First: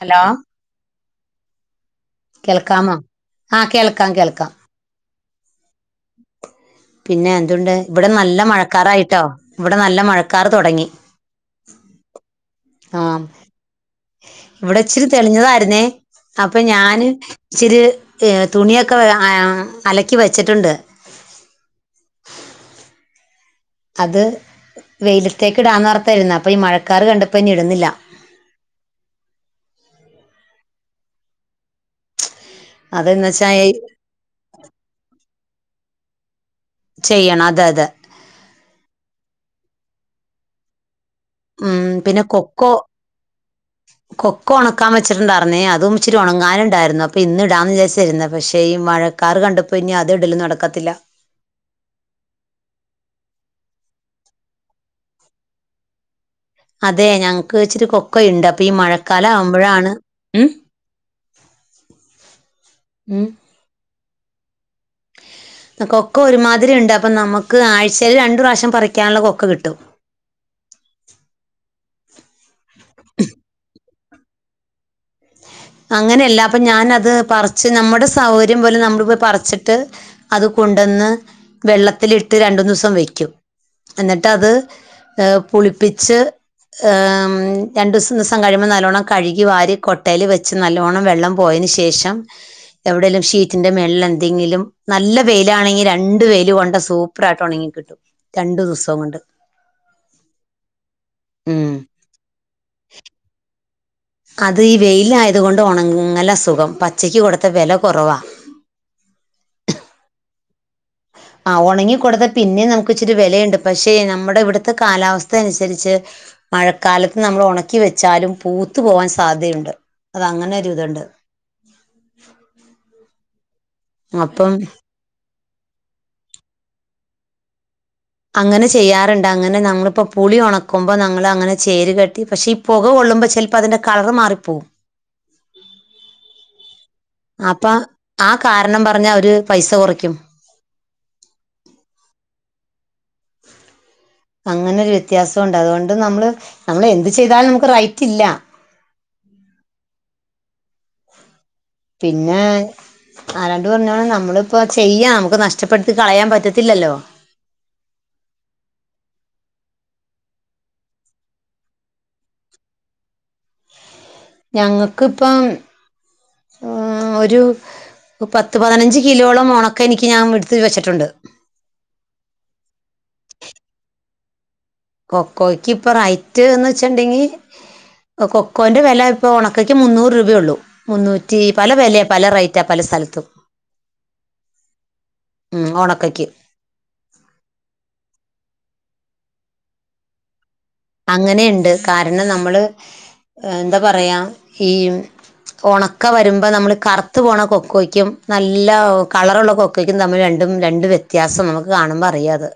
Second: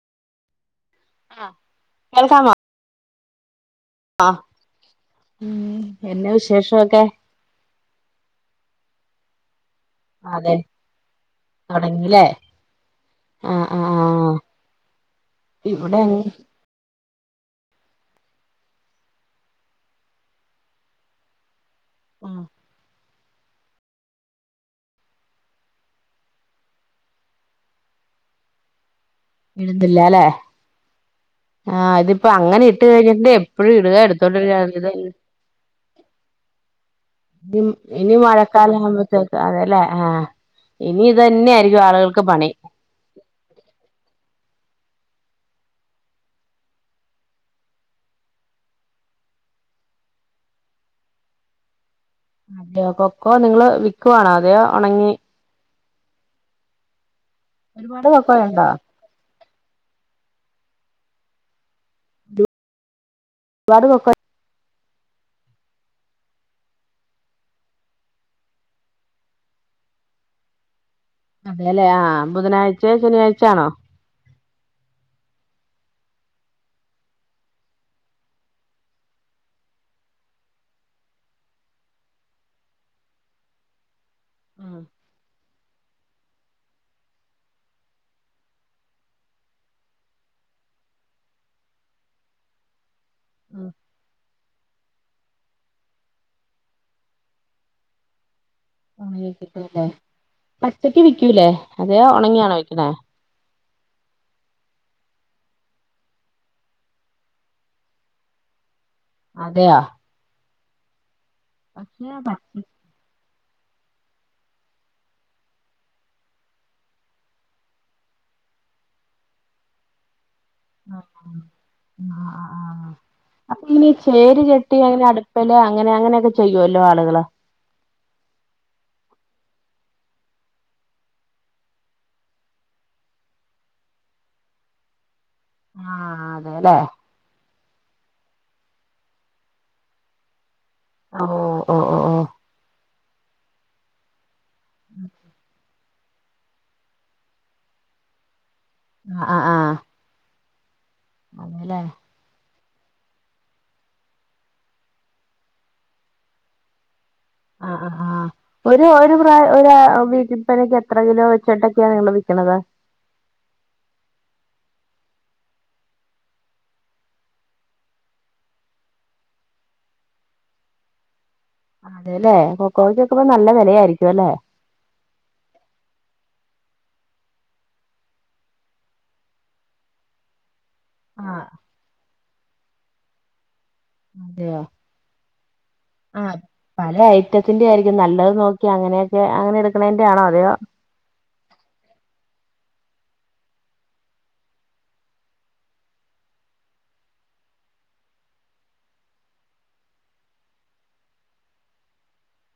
Hello ആ കേൾക്കാമോ ആ കേൾക്കാം കേൾക്കാം. എന്നെ വിശേഷമൊക്കെ പിന്നെ എന്തുണ്ട് ഇവിടെ നല്ല മഴക്കാറായിട്ടോ ഇവിടെ നല്ല മഴക്കാർ അതെ തുടങ്ങി തൊടങ്ങില്ലേ ആ ആഹ് ആഹ് ആഹ് ഇവിടെ ഇച്ചിരി തെളിഞ്ഞതായിരുന്നേ ഇവിടെ അങ്ങ് അപ്പൊ ഞാന് ഇച്ചിരി ഏർ തുണിയൊക്കെ ആ അലക്കി വെച്ചിട്ടുണ്ട് ഉം അത് വെയിലത്തേക്ക് ഇടാന്നർത്തായിരുന്ന അപ്പൊ ഈ മഴക്കാാര് കണ്ടപ്പോ ഇന്ന ഇടുന്നില്ല [inaudible] ഇടുന്നില്ല അല്ലേ ആ ഇത് അപ്പൊ അങ്ങനെ ഇട്ട് അതെന്ന് കഴിഞ്ഞിട്ട് വെച്ചാ ഈ എപ്പോഴും ഇടുക എടുത്തോണ്ട്ഇരിക്കുവഇതേ ചെയ്യണം നി അതെ അതെ ഇനിമാക്കാല അമ്പത്തക്ക അതെല്ലേ ആ ആ പിന്നെ കൊക്കോ കൊക്കോണ മുക്കൻ വച്ചിട്ടുണ്ടായിരേ അതും ഇച്ചിട്ട ഒണക്കാൻ വെച്ചുട്ട് ഡാർന്ന് അതും ഇച്ചിരി ഉണങ്ങാനുണ്ടായിരുന്നു അപ്പൊ ഇന്ന് ഇടാന്ന് വിചാരിച്ചിരുന്നത് പക്ഷേ ഈ മഴക്കാാര് കണ്ടപ്പോൾ പിന്നെ അത് ഇടല നടക്കത്തില്ല അതെയോ കൊക്കോ നിങ്ങള് വിക്കുവാണോ അതെയോ ഉണങ്ങി അതെ ഞങ്ങക്ക് ച്ചിരി ഒരുപാട് കൊക്ക ഉുണ്ട് അപ്പൊ കൊക്കോയുണ്ടോ ഈ മഴക്കാലം ആവുമ്പ അപ്പോഴാണ് ഉം ഉം [unintelligible] [inaudible] [inaudible] കൊക്ക ഒരുമാതിരി ഉണ്ട് അപ്പൊ നമുക്ക് ആഴ്ചൽ രണ്ടു പ്രാവശ്യം പറിക്കാനുള്ള കൊക്ക കിട്ടും [inaudible] അതെല്ലേ ആ ബുധനാഴ്ചയ ശനിയാഴ്ചയാണോ അങ്ങനെയല്ല അപ്പൊ ഞാനത് പറച്ച് നമ്മുടെ സൗകര്യം പോലെ നമ്മൾ പോയി പറിച്ചിട്ട് അത് കൊ കൊണ്ടെന്ന് വെള്ളത്തിലിട്ട് രണ്ടു ദിവസം വെക്കും എന്നിട്ട് അത് ഉം ഏർ പുളിപ്പിച്ച് ആം രണ്ടു ദിവസം ദിവസം കഴിയുമ്പോ നല്ലോണ്ണം കഴുകി വാരി കൊട്ടയിൽ വെച്ച കുച്ച് നല്ലവണ്ണം വെള്ളം പോയതിനന് ശേഷം എവിടെയേലും ഉം ശീറ്റിന്റെ മെൽള്ള എന്തെങ്കിലും നല്ല വെയിലാണെങ്കിൽ രണ്ട വെൽ കൊണ്ട സൂപ്പർ ആട്ടോ ഉണെങ്കിൽ കിട്ടും രണ്ടു ദിവസം കൊണ്ട് പച്ചക്ക് വിക്കൂല്ലേ ഉം അത ഉണങ്ങിയണോ വെക്കണേ അത് ഈ വെയിലായതുക കൊണ്ട് ഉണങ്ങൽ അസുഖം പച്ചയ്ക്ക് കൊടുത്ത വില കുറവാ [inaudible] അതെയാ ആ ഉണങ്ങി കൊടുത്താൽ പറ്റി പിന്നെ നമുക്ക് ഇച്ചിരി വിലയുണ്ട് പക്ഷേ നമ്മുടെ ഇവിടുത്തെ കാലാവസ്ഥ അനുസരിച്ച് മഴക്കാലത്ത് നമ്മൾ ഉണക്കി വെച്ചാലും പൂ ത്തുപോകാന് സാധ്യതയുണ്ട് അത് അങ്ങനെ ഒരു ഇതുണ്ട് ആ ആ ആ അപ്പൊ ഇനി ചേരി അപ്പം ചെട്ടി അങ്ങനെ [unintelligible] അടുപ്പല് അങ്ങനെ അങ്ങനെയൊക്കെ ചെയ്യുവല്ലോ ആളുകള് അങ്ങനെ ചെയ്യാറുണ്ട് അങ്ങനെ നമ്മളിപ്പോ പുളി ഉണക്കുമ്പോ നങ്ങൾ അങ്ങനെ ചേരു കെട്ടി പക്ഷെ പുക കൊ കൊള്ളുമ്പ ചിലപ്പോ അതിന്റെ കളർ മാറിപ്പോവും ആഹ അതെല്ലേ അപ്പൊ ആ കാരണം പറഞ്ഞാ അവര് പൈസ കുറയ്ക്കും ഓ ഓ ഓ ഓ ഓ അങ്ങനെൊരു വ്യത്യാസം ഉണ്ട് അതുകൊണ്ട് നമ്മ നമ്മള് എന്ത് ചെയ്താലും നമുക്ക് റൈറ്റ്ല്ല ആ് ആഹ് ആഹ് അതേല്ലേ പിന്നെ ആരാണ്ട് പറഞ്ഞോ നമ്മളിപ്പ ചെയ്യ നമുക്ക് നഷ്ടപ്പെടുത്തി കളയാൻ പറ്റത്തില്ലല്ലോ ആഹഹ ഒരു ഒരു പ്രായ ഒ വീട്ടിൽപ്പനക്ക എത്ര കിലോ വെച്ചിട്ടൊക്കെയാണ് നിങ്ങള വിക്കണത് ഞങ്ങൾക്കിപ്പം ഒരു പത്ത് പതിനഞ്ച് കിലോളം ഉണക്ക എനിക്ക് ഞാൻ എടുത്ത് വെച്ചിട്ടുണ്ട് അതേല്ലേ കൊക്കോയ്ക്കൊക്കെ ഇപ്പൊ നല്ല വിലയായിരിക്കും അല്ലേ കൊക്കോയ്ക്ക് ഇപ്പൊ റൈറ്റ്ന്ന് വെച്ചിണ്ടെങ്കി കൊക്കോന്റെ വില ഇപ്പൊ ഉണക്കക്ക് മുന്നൂറ് രൂപയള്ളൂ മുന്നൂറ്റി ആഹ് പല വില പല റേറ്റാ പല സ്ഥലത്തും അതെയ ഉം ആ ഉണക്കയ്ക്ക് പല ഐറ്റത്തിന്റെ ആയിരിക്കും നല്ലത് നോക്കി അങ്ങനെയൊക്കെ അങ്ങനെ എടുക്കണന്റെ ആണോ അതെയോ അങ്ങനെയുണ്ട് കാരണം നമ്മള് എന്താ പറയാ ഈ ഉണക്ക വരുമ്പോ നമ്മൾ കറുത്ത് പോണ കൊക്കോയ്ക്കും നല്ല കളറുള്ള കൊക്കോയ്ക്കും തമ്മില രണ്ടും രണ്ടണ്ട് വ്യത്യാസം നമുക്ക് കാണുമ്പോൾ അറിയാത്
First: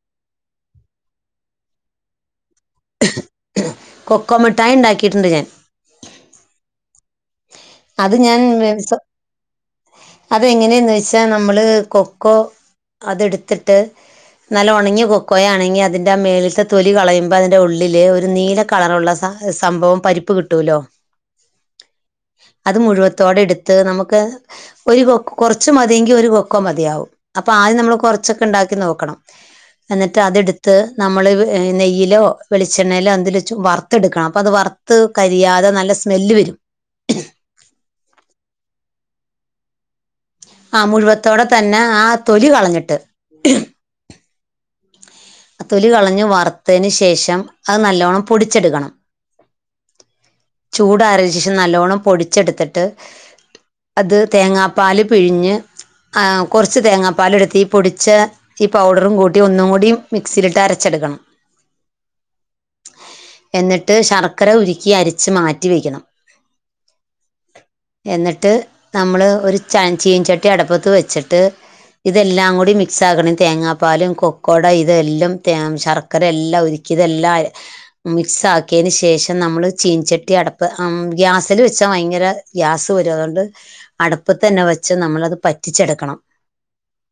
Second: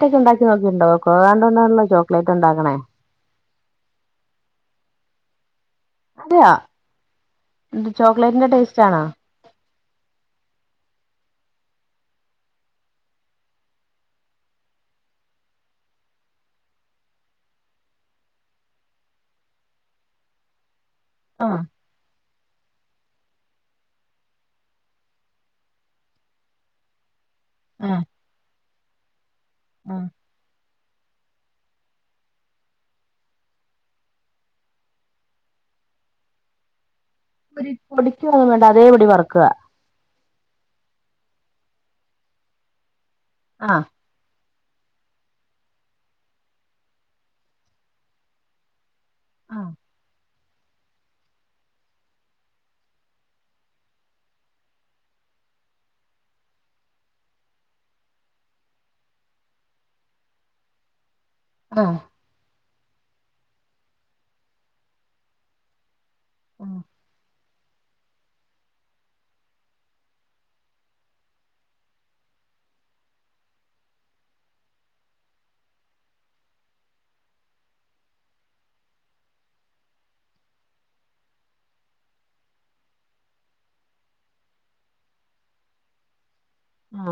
ക്കെ ഉണ്ടാക്കി നോക്കിണ്ടോ കൊണ്ടൊന്നല്ലോ ചോക്ലേറ്റ് ഉണ്ടാക്കണേ കൊക്കോമിഠായി ഉണ്ടാക്കിയിട്ടുണ്ട് ഞാൻ അതെയോ അത് ഞാൻ അത് എങ്ങനെയന്ന് വച്ചാ നമ്മൾ കൊക്കോ അതെടുത്തിട്ട് നല്ല ഉണങ്ങി കൊക്കയാണെങ്കിൽ അതിന്റെ ആ മേളിലത്തെ തൊലി കളയുമ്പോ അതിന്റെ ഉള്ളില് ഒരു നീല കളറുള്ള സാ സംഭവം പരിപ്പ് കിട്ടൂലോ ആഹ അത് മുഴുവത്തോടെ എടുത്ത് നമുക്ക് ഒരു കൊക്ക കുറച്ച് മതിയെങ്കി ഒരു കൊക്കോ മതിയാവും അപ്പൊ ആദ്യം നമ്മൾ ആഹ് കൊറച്ചൊക്കെ ഉണ്ടാക്കി നോക്കണം ആഹ് എന്നിട്ട് അത്ടുത്ത് ത്ത് നമ്മൾ നെയ്യയിലോ വെളിച്ചെണ്ണയിലോ എന്തതില വ വറുത്തെടുക്കണം അപ്പോൾ അത് വറുത്ത് കരിയാതെ ത് നല്ല സ്മെല്ല് വരും [unintelligible] വേണ്ട അതേപൊടി വറക്കുക ആ മുഴുവത്തോടെ തന്നെ ആ തൊലി കളഞ്ഞിട്ട് ആഹ തിലി കളഞ്ഞു വറുത്തതിനന് ശേഷം അത് നല്ലവണ്ണം പൊടിച്ചെടുക്കണം ആഹ് ചൂടാറ്യേ ശേഷം നല്ലവോണ്ണം പൊടിച്ചെടുത്തിട്ട് അത് തേങ്ങാപ്പാല് പിഴിഞ്ഞ് കുറച്ച് തേങ്ങാപ്പാല എടുത്തി പൊടിിച്ച ഈ പൗഡറും കൂട്ടി ഒന്നും കൂടി മിക്സിയിലിട്ട് അരച്ചെടുക്കണം ആഹ എന്നിട്ട് ശർക്കര ഉരുക്കി അരിച്ച്ു മാറ്റിിവെക്കണം ആഹ എന്നിട്ട് നമ്മള് ഒരു ച ചീൻചട്ടി അടപ്പത്ത് വെച്ചിട്ട് ഇതെല്ലാം കൂടി മിക്സ് ആക്കണം തേങ്ങാപ്പാലും കൊക്കോട െല്ല തേങ്ങ ശർക്കരല്ലാംഉരുക്കി അതെല്ലാം മികസാക്കിയതിന ശേഷ നമ്മ പീൻ ചെട്ടി അടപ്പ് ഗ്യാസിൽ വെച്ചാ ഭയങ്കര ഗ്യാസ് വരും അതുകൊണ്ട് അടപ്പ തന്നെ വെച്ച പക്ഷെ നമ്മളത് പറ്റിച്ചെടുക്കണം ആഹ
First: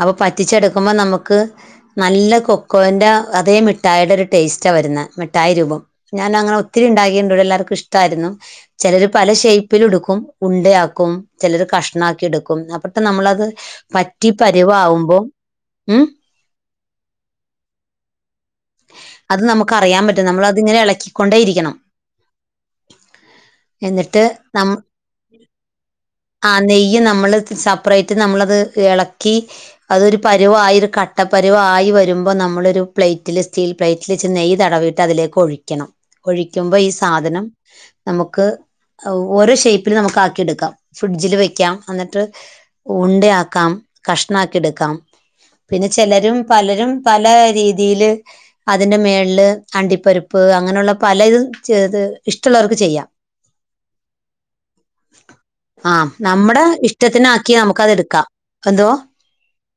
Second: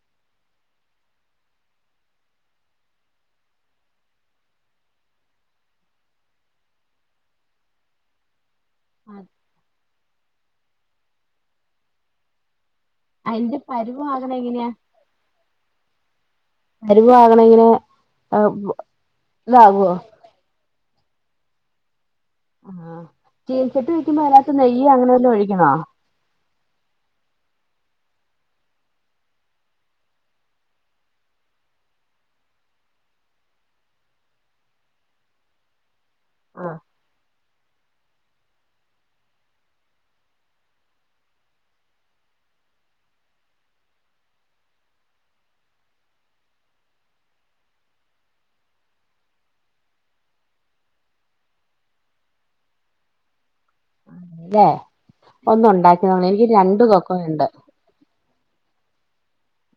അപ്പൊ പറ്റിച്ചെടുക്കുമ്പോ നമുക്ക് ക്ക് നല്ല കൊക്കോന്റാ അതേ മിട്ടായിടെ ഒരു ടെസ്റ്റാ വരുന്നേ മിട്ടായി രൂപം അന് അങ്ങനെ ഒത്തിരി ഉണ്ടാക്കേണ്ടൂ എല്ലാറ്ക്കും ഇഷ്ടാരുന്നു ചെലര് ആഹ് പല ഷേപ്പില് ഉടുക്കും ഉണ്ടയാക്കും ചെലര് കഷ്ണാക്കി എടുക്കും അപ്പ നമ്മളത് അതിന്റെ പറ്റി പരുവാകണ എങ്ങനെയാ പരുവാവുമ്പം ഉം പരുവാകണേ എങ്ങനേ അത് നമുക്ക് അറിയാൻ പറ്റും നമ്മളത് ഇങ്ങനെ എളക്കിക്കൊണ്ടേ ഇരിക്കണം ആ ചീൻച്ചട്ടീ ഇട്ട് എന്നിട്ട് ആനാത്ത് നം നെയ്യ് അങ്ങനെ വെല്ലോം ഒഴിക്കണോ ആ നെയ്യ് നമ്മള് സ പ്രേറ്റ് നമ്മളത് എളക്കി അതൊരു പരുവായിരു കട്ടപരുവായി വരുമ്പം നമ്മളൊരു പ്ലേറ്റില് സ്റ്റീൽ പ്ലേറ്റിൽച്ച് നെയ് തടവീട്ട് അതിലേക്ക് ഒഴിക്കണം ഒഴിക്കുമ്പ ആഹ് ഈ സാധനം നമുക്ക് ഓരോ ഷേപ്പില് നമുക്ക് ആക്കിയെടുക്കാം ഫ്രിഡ്ജില് വെയ്ക്കാം അന്നിട്ട് ഉണ്ടയാക്കാം കഷ്ണാക്കിടുക്കാം പിന്നെ ചെലരും പലരും പലാ രീതിയില് അതിന്റെ മേൾല് അണ്ടിപ്പരിപ്പ് അങ്ങനൊള്ള പല ഇതും ചേത് ഇഷ്ടള്ളവർക്ക് ചെയ്യാം [inaudible] [unintelligible] ഒന്ന് ആ ഒണ്ടാക്കി നോക്ണം എനിക്ക് നമ്മുടെ രണ്ടു കൊക്കോ ഒണ്ട് ഇഷ്ടത്തിനാക്കി നമുക്കത് എടുക്കാം എന്തോ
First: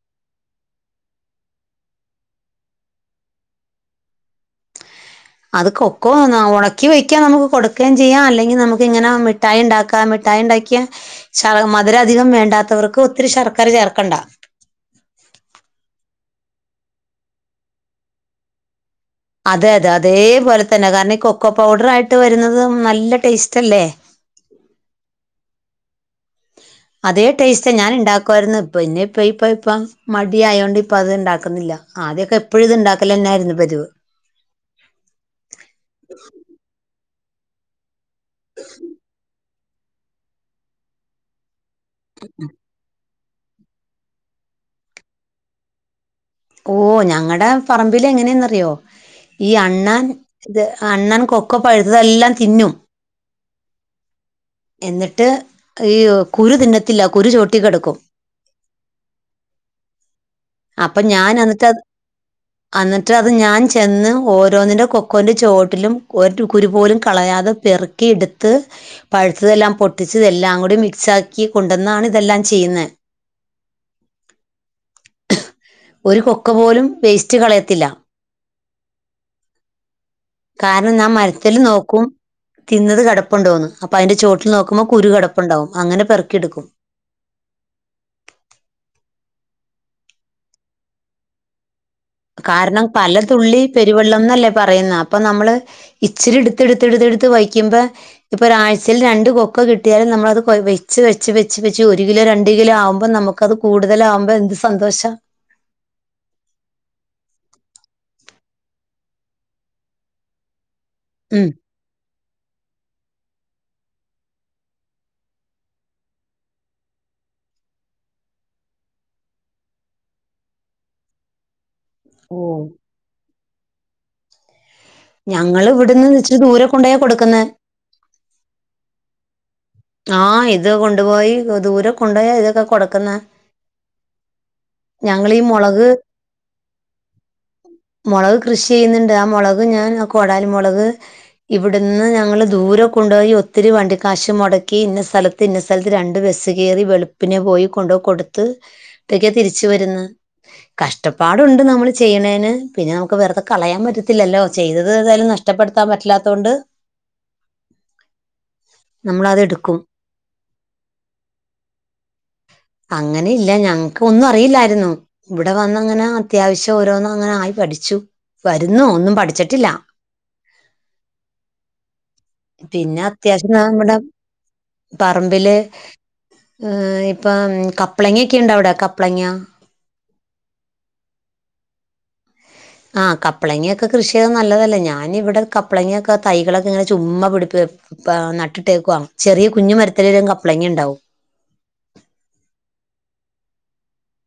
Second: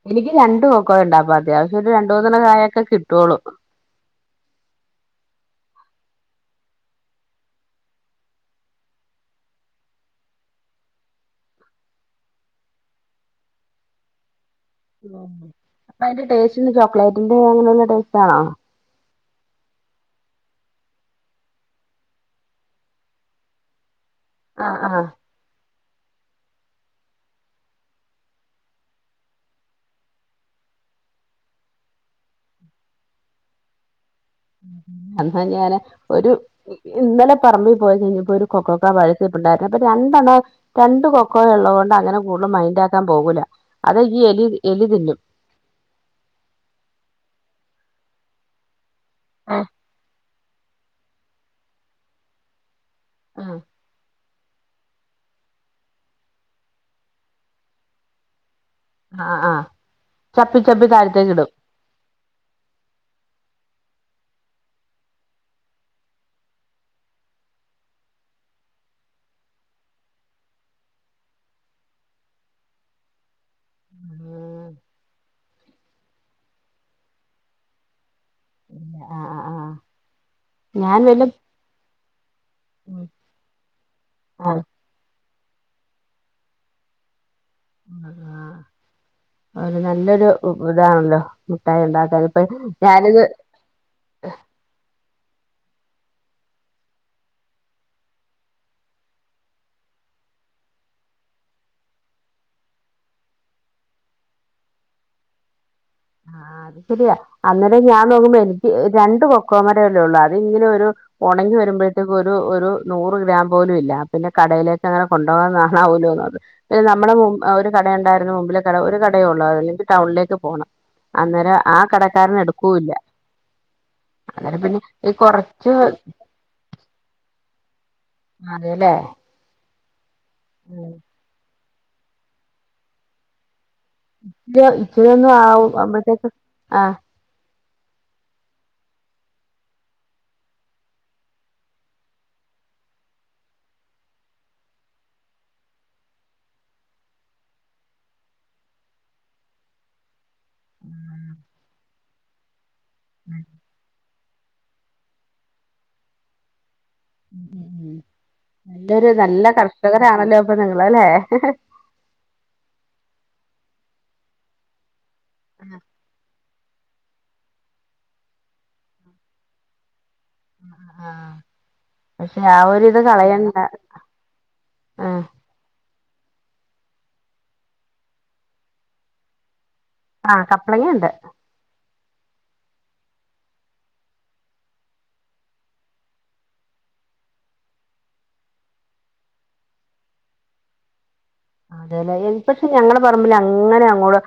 എനിക്ക് രണ്ടു കൊക്കോയൊണ്ടപ്പ അത്യാവശ്യം ഒരു രണ്ട് മൂന്നെണ്ണം കായക്കെ കിട്ടുവോളൂ [inaudible] അത് കൊക്കോ ന ഒണക്കി വെയ്ക്കാം നമുക്ക് കൊടുക്കേം ചെയ്യാം അല്ലെങ്കി നമുക്ക് ഇങ്ങനെ ആ മിഠായി ഉണ്ടാക്കാം മിഠായി ണ്ടാക്കിയ ശർ മധുരധികം വേണ്ടാത്തവർക്ക് ഒത്തിരി ശർക്കര ചേർക്കണ്ട അപ്പ അയിന്റെ ടേസ്റ്റ്ന്ന് ചോക്ലേറ്റിന്റെ അങ്ങനെയുള്ള ടേസ്റ്റ് ആണോ അതേ അതേ അതേപോലെ തന്നെ കാരണം ഈ കൊക്കോ പൗഡർ ആയിട്ട് വരുന്നതും നല്ല ടേസ്റ്റ് അല്ലേ ആ ആഹ് [inaudible] അതേ ടേസ്റ്റാ ഞാൻ ഉണ്ടാക്കു ആരുന്നു ഇപ്പൊ ഇന്നിപ്പ ഇപ്പ ഇപ്പം മടിയായോണ്ട് ഇപ്പ അത് ഇണ്ടാക്കുന്നില്ല ആദ്യൊക്കെ എപ്പോഴും ഇത് ഇണ്ടാക്കലന്നെയാരുന്നു പതിവ് എന്നാ ഞാന് ഒരു ഇന്നലെ പറമ്പിൽ പോയി കഴിഞ്ഞപ്പോ ഒരു കൊക്കോക്കാ പഴുത്ത് നിപ്പുണ്ടാരുന്നു അപ്പൊ രണ്ടെണ് രണ്ട് കൊക്കോ ഒള്ള കൊ ണ്ട് അങ്ങനെ കൂട്ളും മൈന്റ് ആക്കാൻ പോകൂലാ അത് ഈ എലി എലി തിന്നും ഓ ഞങ്ങടെ പറമ്പില് എങ്ങനേന്നറിയോ ഈ അണ്ണാൻ ഇത് അണ്ണാൻ കൊക്കോ പഴുത്തതെല്ലാം തിന്നും ആഹ് എന്നിട്ട് ഈ കുരു തിന്നത്തില്ല കുരു ചോട്ടി കെടക്കും ആ ആ ആഹ് ചപ്പി ചപ്പി താഴത്തേക്ക് ഇടും അന്നിട്ട് അത് ഞാൻ ച് ചെന്ന് ഓരോന്നിന്റെ കൊക്കോന്റെ ചോട്ടിലും ഒരു കുരു പോലും കളയാതെ പെറുക്കി എടുത്ത് പഴുത്തതെല്ലാം പൊട്ടിച്ച് എല്ലാം കൂടി മിക്സ് ആക്കി കൊണ്ടന്നാണ് ഇതെല്ലാം ചെയ്യുന്നേ ഒരു കൊക്കൊ പോലും വേസ്റ്റ് കളയത്തില്ല ഒ ആ ആ ആ കാരണം ഞാൻ മരത്തില് നോക്കും തിന്നത് കെടപ്പൊണ്ടോന്ന് അപ്പ അയിന്റെ ചോട്ടിൽ ആഹ് നോക്കുമ്പം കുരു കെട പ്പൊണ്ടാവും അങ്ങനെ പെറുക്കിയെടുക്കും ആ ആ നല്ലൊരു ഇതാണല്ലോ മുട്ടായി ഉണ്ടാക്കാൻ ഇപ്പൊ കാരണം ഞാനിത് പലതുള്ളി പെരുവെള്ളംന്നല്ലേ പറയുന്ന അപ്പം നമ്മള് ഇച്ചിര് എടുത്ത് എടുത്ത് എടുത്ത് എടുത്ത് വയ്ക്കുമ്പ ഇപ്പൊ ഒരാഴ്ചയിൽ രണ്ട് കൊക്കോ കിട്ടിയാലും നമ്മളത് കൊ വെച്ച് വെച്ച് വെച്ച് വെച്ച് ഒരു കിലോ രണ്ട് കിലോ ആവുമ്പം നമ്മുക്കത് കൂടുതൽ ആവ്മ്പ എന്ത് സന്തോഷാ ആ അത് ശരിയാ അന്നേരം ഞാൻ നോക്കുമ്പോ എനിക്ക് രണ്ട് കൊക്കോ മരല്ലേ ഒള്ളു അത് ഇങ്ങനെ ഒരു ഉം ഒണങ്ങി വരുമ്പഴ്‌ത്തേക്ക് ഒരു ഒരു നൂറ് ഗ്രാം പോലും ഇല്ലാ പിന്നെ കടയിലേക്കങ്ങനെ കൊണ്ടോവാനാ നാവൂലൊന്നാമത് പിന്നെ മ്മടെ മു അ ഒര് കടയ്ണ്ടായിരുന്നു മുമ്പിലെ കട ഒരു ക ടേഒള്ളൂ അതല്ലെങ്കിൽ ടൗണിലേക്ക് പോണം അന്നേരം ആ കടക്കാരന എടുക്കൂല്ല അന്നേരം പിന്നെ ഈ ഞങ്ങള് കൊറച്ച് വ്ട്ന്ന് ച്ചിരി ദൂരെ കൊണ്ടോയ കൊട്ക്ക്‌ന്നേ ആതെലേ ആ ഇത് കൊണ്ട്പോയി ദൂരെ കൊണ്ടോയ തൊക്കെ കൊടുക്കുന്നേ [unintelligible] ച്ചിരൊന്നാവും അപ്പത്തേക്ക്‌ ആ മൊളക് കൃഷി ചെയ്യുന്നുണ്ട് ആ മൊളക് ഞാൻ ആ കോടാലി മൊളക് ഇവിടുന്ന് ഞങ്ങള് ദൂരം കൊണ്ടോയി ഒത്തിരി വണ്ടി കാശ് മൊട ക്കി ന്ന സ്ഥലത്ത് ഇന്ന സ്ഥലത്ത് രണ്ട് ബെസ് കേറി വെളുപ്പിനെ പോയി കൊണ്ട് കൊടുത്ത് ട്ടൊക്കെ തിരിച്ച് വരുന്ന്. കഷ്ടപ്പാടുണ്ട് നമ്മൾ ചെയ്യണേന് പിന്നെ നമുക്ക് വെറുതെ കളയാൻ പറ്റ ത്തില്ലല്ലോ ചെയ്തത് ഏതായാലും നഷ്ടപ്പെടുത്താൻ പറ്റ്ല്ലാതോണ്ട് ഉം ഉം നല്ലൊരു നമ്മളത് നല്ല കർ എടുക്കും നാണല്ലോ പ്പൊ നിങ്ങള് അല്ലേ ങ്ങനില്ല ഞങ്ങക്ക് ഒന്നും അറിയില്ലായിരുന്നു വടെ വന്നങ്ങനെ അത്യാവശ്യ ഓരോന്നും അങ്ങനായി പഠിച്ചു വരുന്നു ഒന്നും പഠിച്ചിട്ടില്ല. ആ പക്ഷെ ആ ഒരിത് പിന്നെ അത്യാവശ്യം കളയണ്ട നമ്മുടെ ആഹ് പറമ്പില് മ്ഹ് ഇപ്പ കപ്ളങ്ങൊക്കെ ണ്ടവിടെ കപ്ളങ്ങ ആ കപ്ലങ്ങ ണ്ട് ആ കപ്പളങ്ങൊക്കെ കൃഷ്യെയ്താ നല്ലതല്ലേ ഞാനിവിടെ കപ്പളങ്യോക്കെ തൈകളൊക്കെ ങ്ങനെ ചുമ്മാ പിടിപ്പ് നട്ടിട്ടേക്കുവാ ചെറിയ കുഞ്ഞു മരത്തിലെല്ലാം കപ്പളങ്ങ ണ്ടാവും. അതെലെ എൽ പക്ഷെ ഞങ്ങളെ പറമ്പിലങ്ങനെ അങ്ങോട്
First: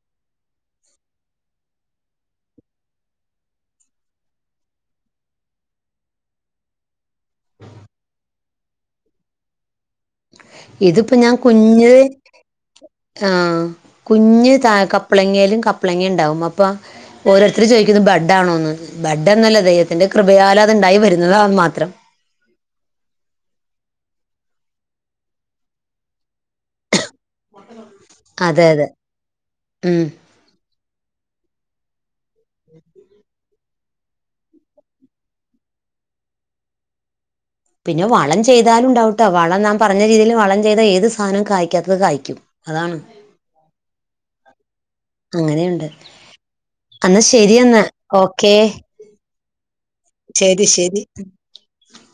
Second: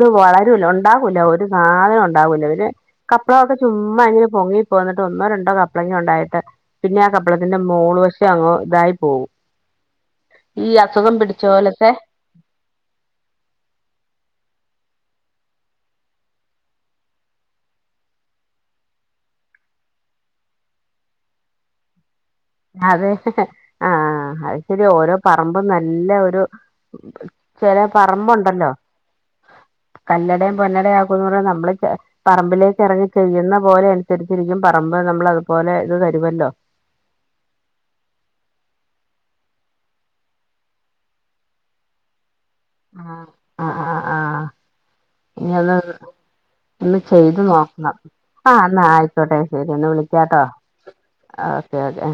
ത് വളരുല്ലോ ണ്ടാവൂല ഒരു സാധനം ഉണ്ടാവൂല ഒര് കപ്പളക്കെ ചുമ്മാ ങ്ങനെ പൊങ്ങിപ്പോന്നിട്ട് ഒന്നോ രണ്ടോ കപ്പള ങ്ങണ്ടായിട്ട് പിന്നെ ആ കപ്പളത്തിന്റെ മോള് വശം അങ്ങ് തായി പോവും ഇത്പ്പോ ഞാൻ പോലത്തെ കുഞ്ഞ് ആ കുഞ്ഞ് താ കപ്പളങ്ങയിലും കപ്പളങ്ങണ്ടാവും അപ്പൊ ഓരോര്ത്തർ ചോയ്ക്കും ത് ബഡ് ആണോന്ന് ബഡോന്നുഅ ല്ലിത് തിന്റെ കൃപയാലത് ണ്ടായി വരുന്നതാന്ന് മാത്രം. അതെ ആ അ അത്ശരി ഓരോ പറമ്പും നല്ല ഒരു ചെല അതെ പറമ്പുണ്ടല്ലോ അതെ ഉം കല്ലടേം പൊന്നടേം ആക്കുംന്നർഞ്ഞ മ്മള് പറമ്പിലേക്കെറങ്ങി ചെയ്യ്ന്ന പോലെ അനുസര്ച്ചിരിക്കും പറമ്പ് നമ്മൾ അതുപോലെ ത് തരുമല്ലോ പിന്നെ വളം ചെയ്താലുണ്ടാവുട്ടോ വളം നാം പറഞ്ഞ രീതീല് വളം ചെയ്ത ഏത് സാനും കായ്ക്കാത്തത് കായ്ക്കും. അതാണ് ആ ആ ആ ആ അങ്ങനെയുണ്ട് ഇന്യതൊന്ന് ഒന്ന് എന്നാ ചെയ്ത് ശരി എന്നാ നോക്കണം ആ ഓക്കേ ന്നാ അയ്ക്കോട്ടെ ശെരിന്ന വിളിക്കാട്ടോ ശരി ശരി ഓക്കെ ഓക്കെ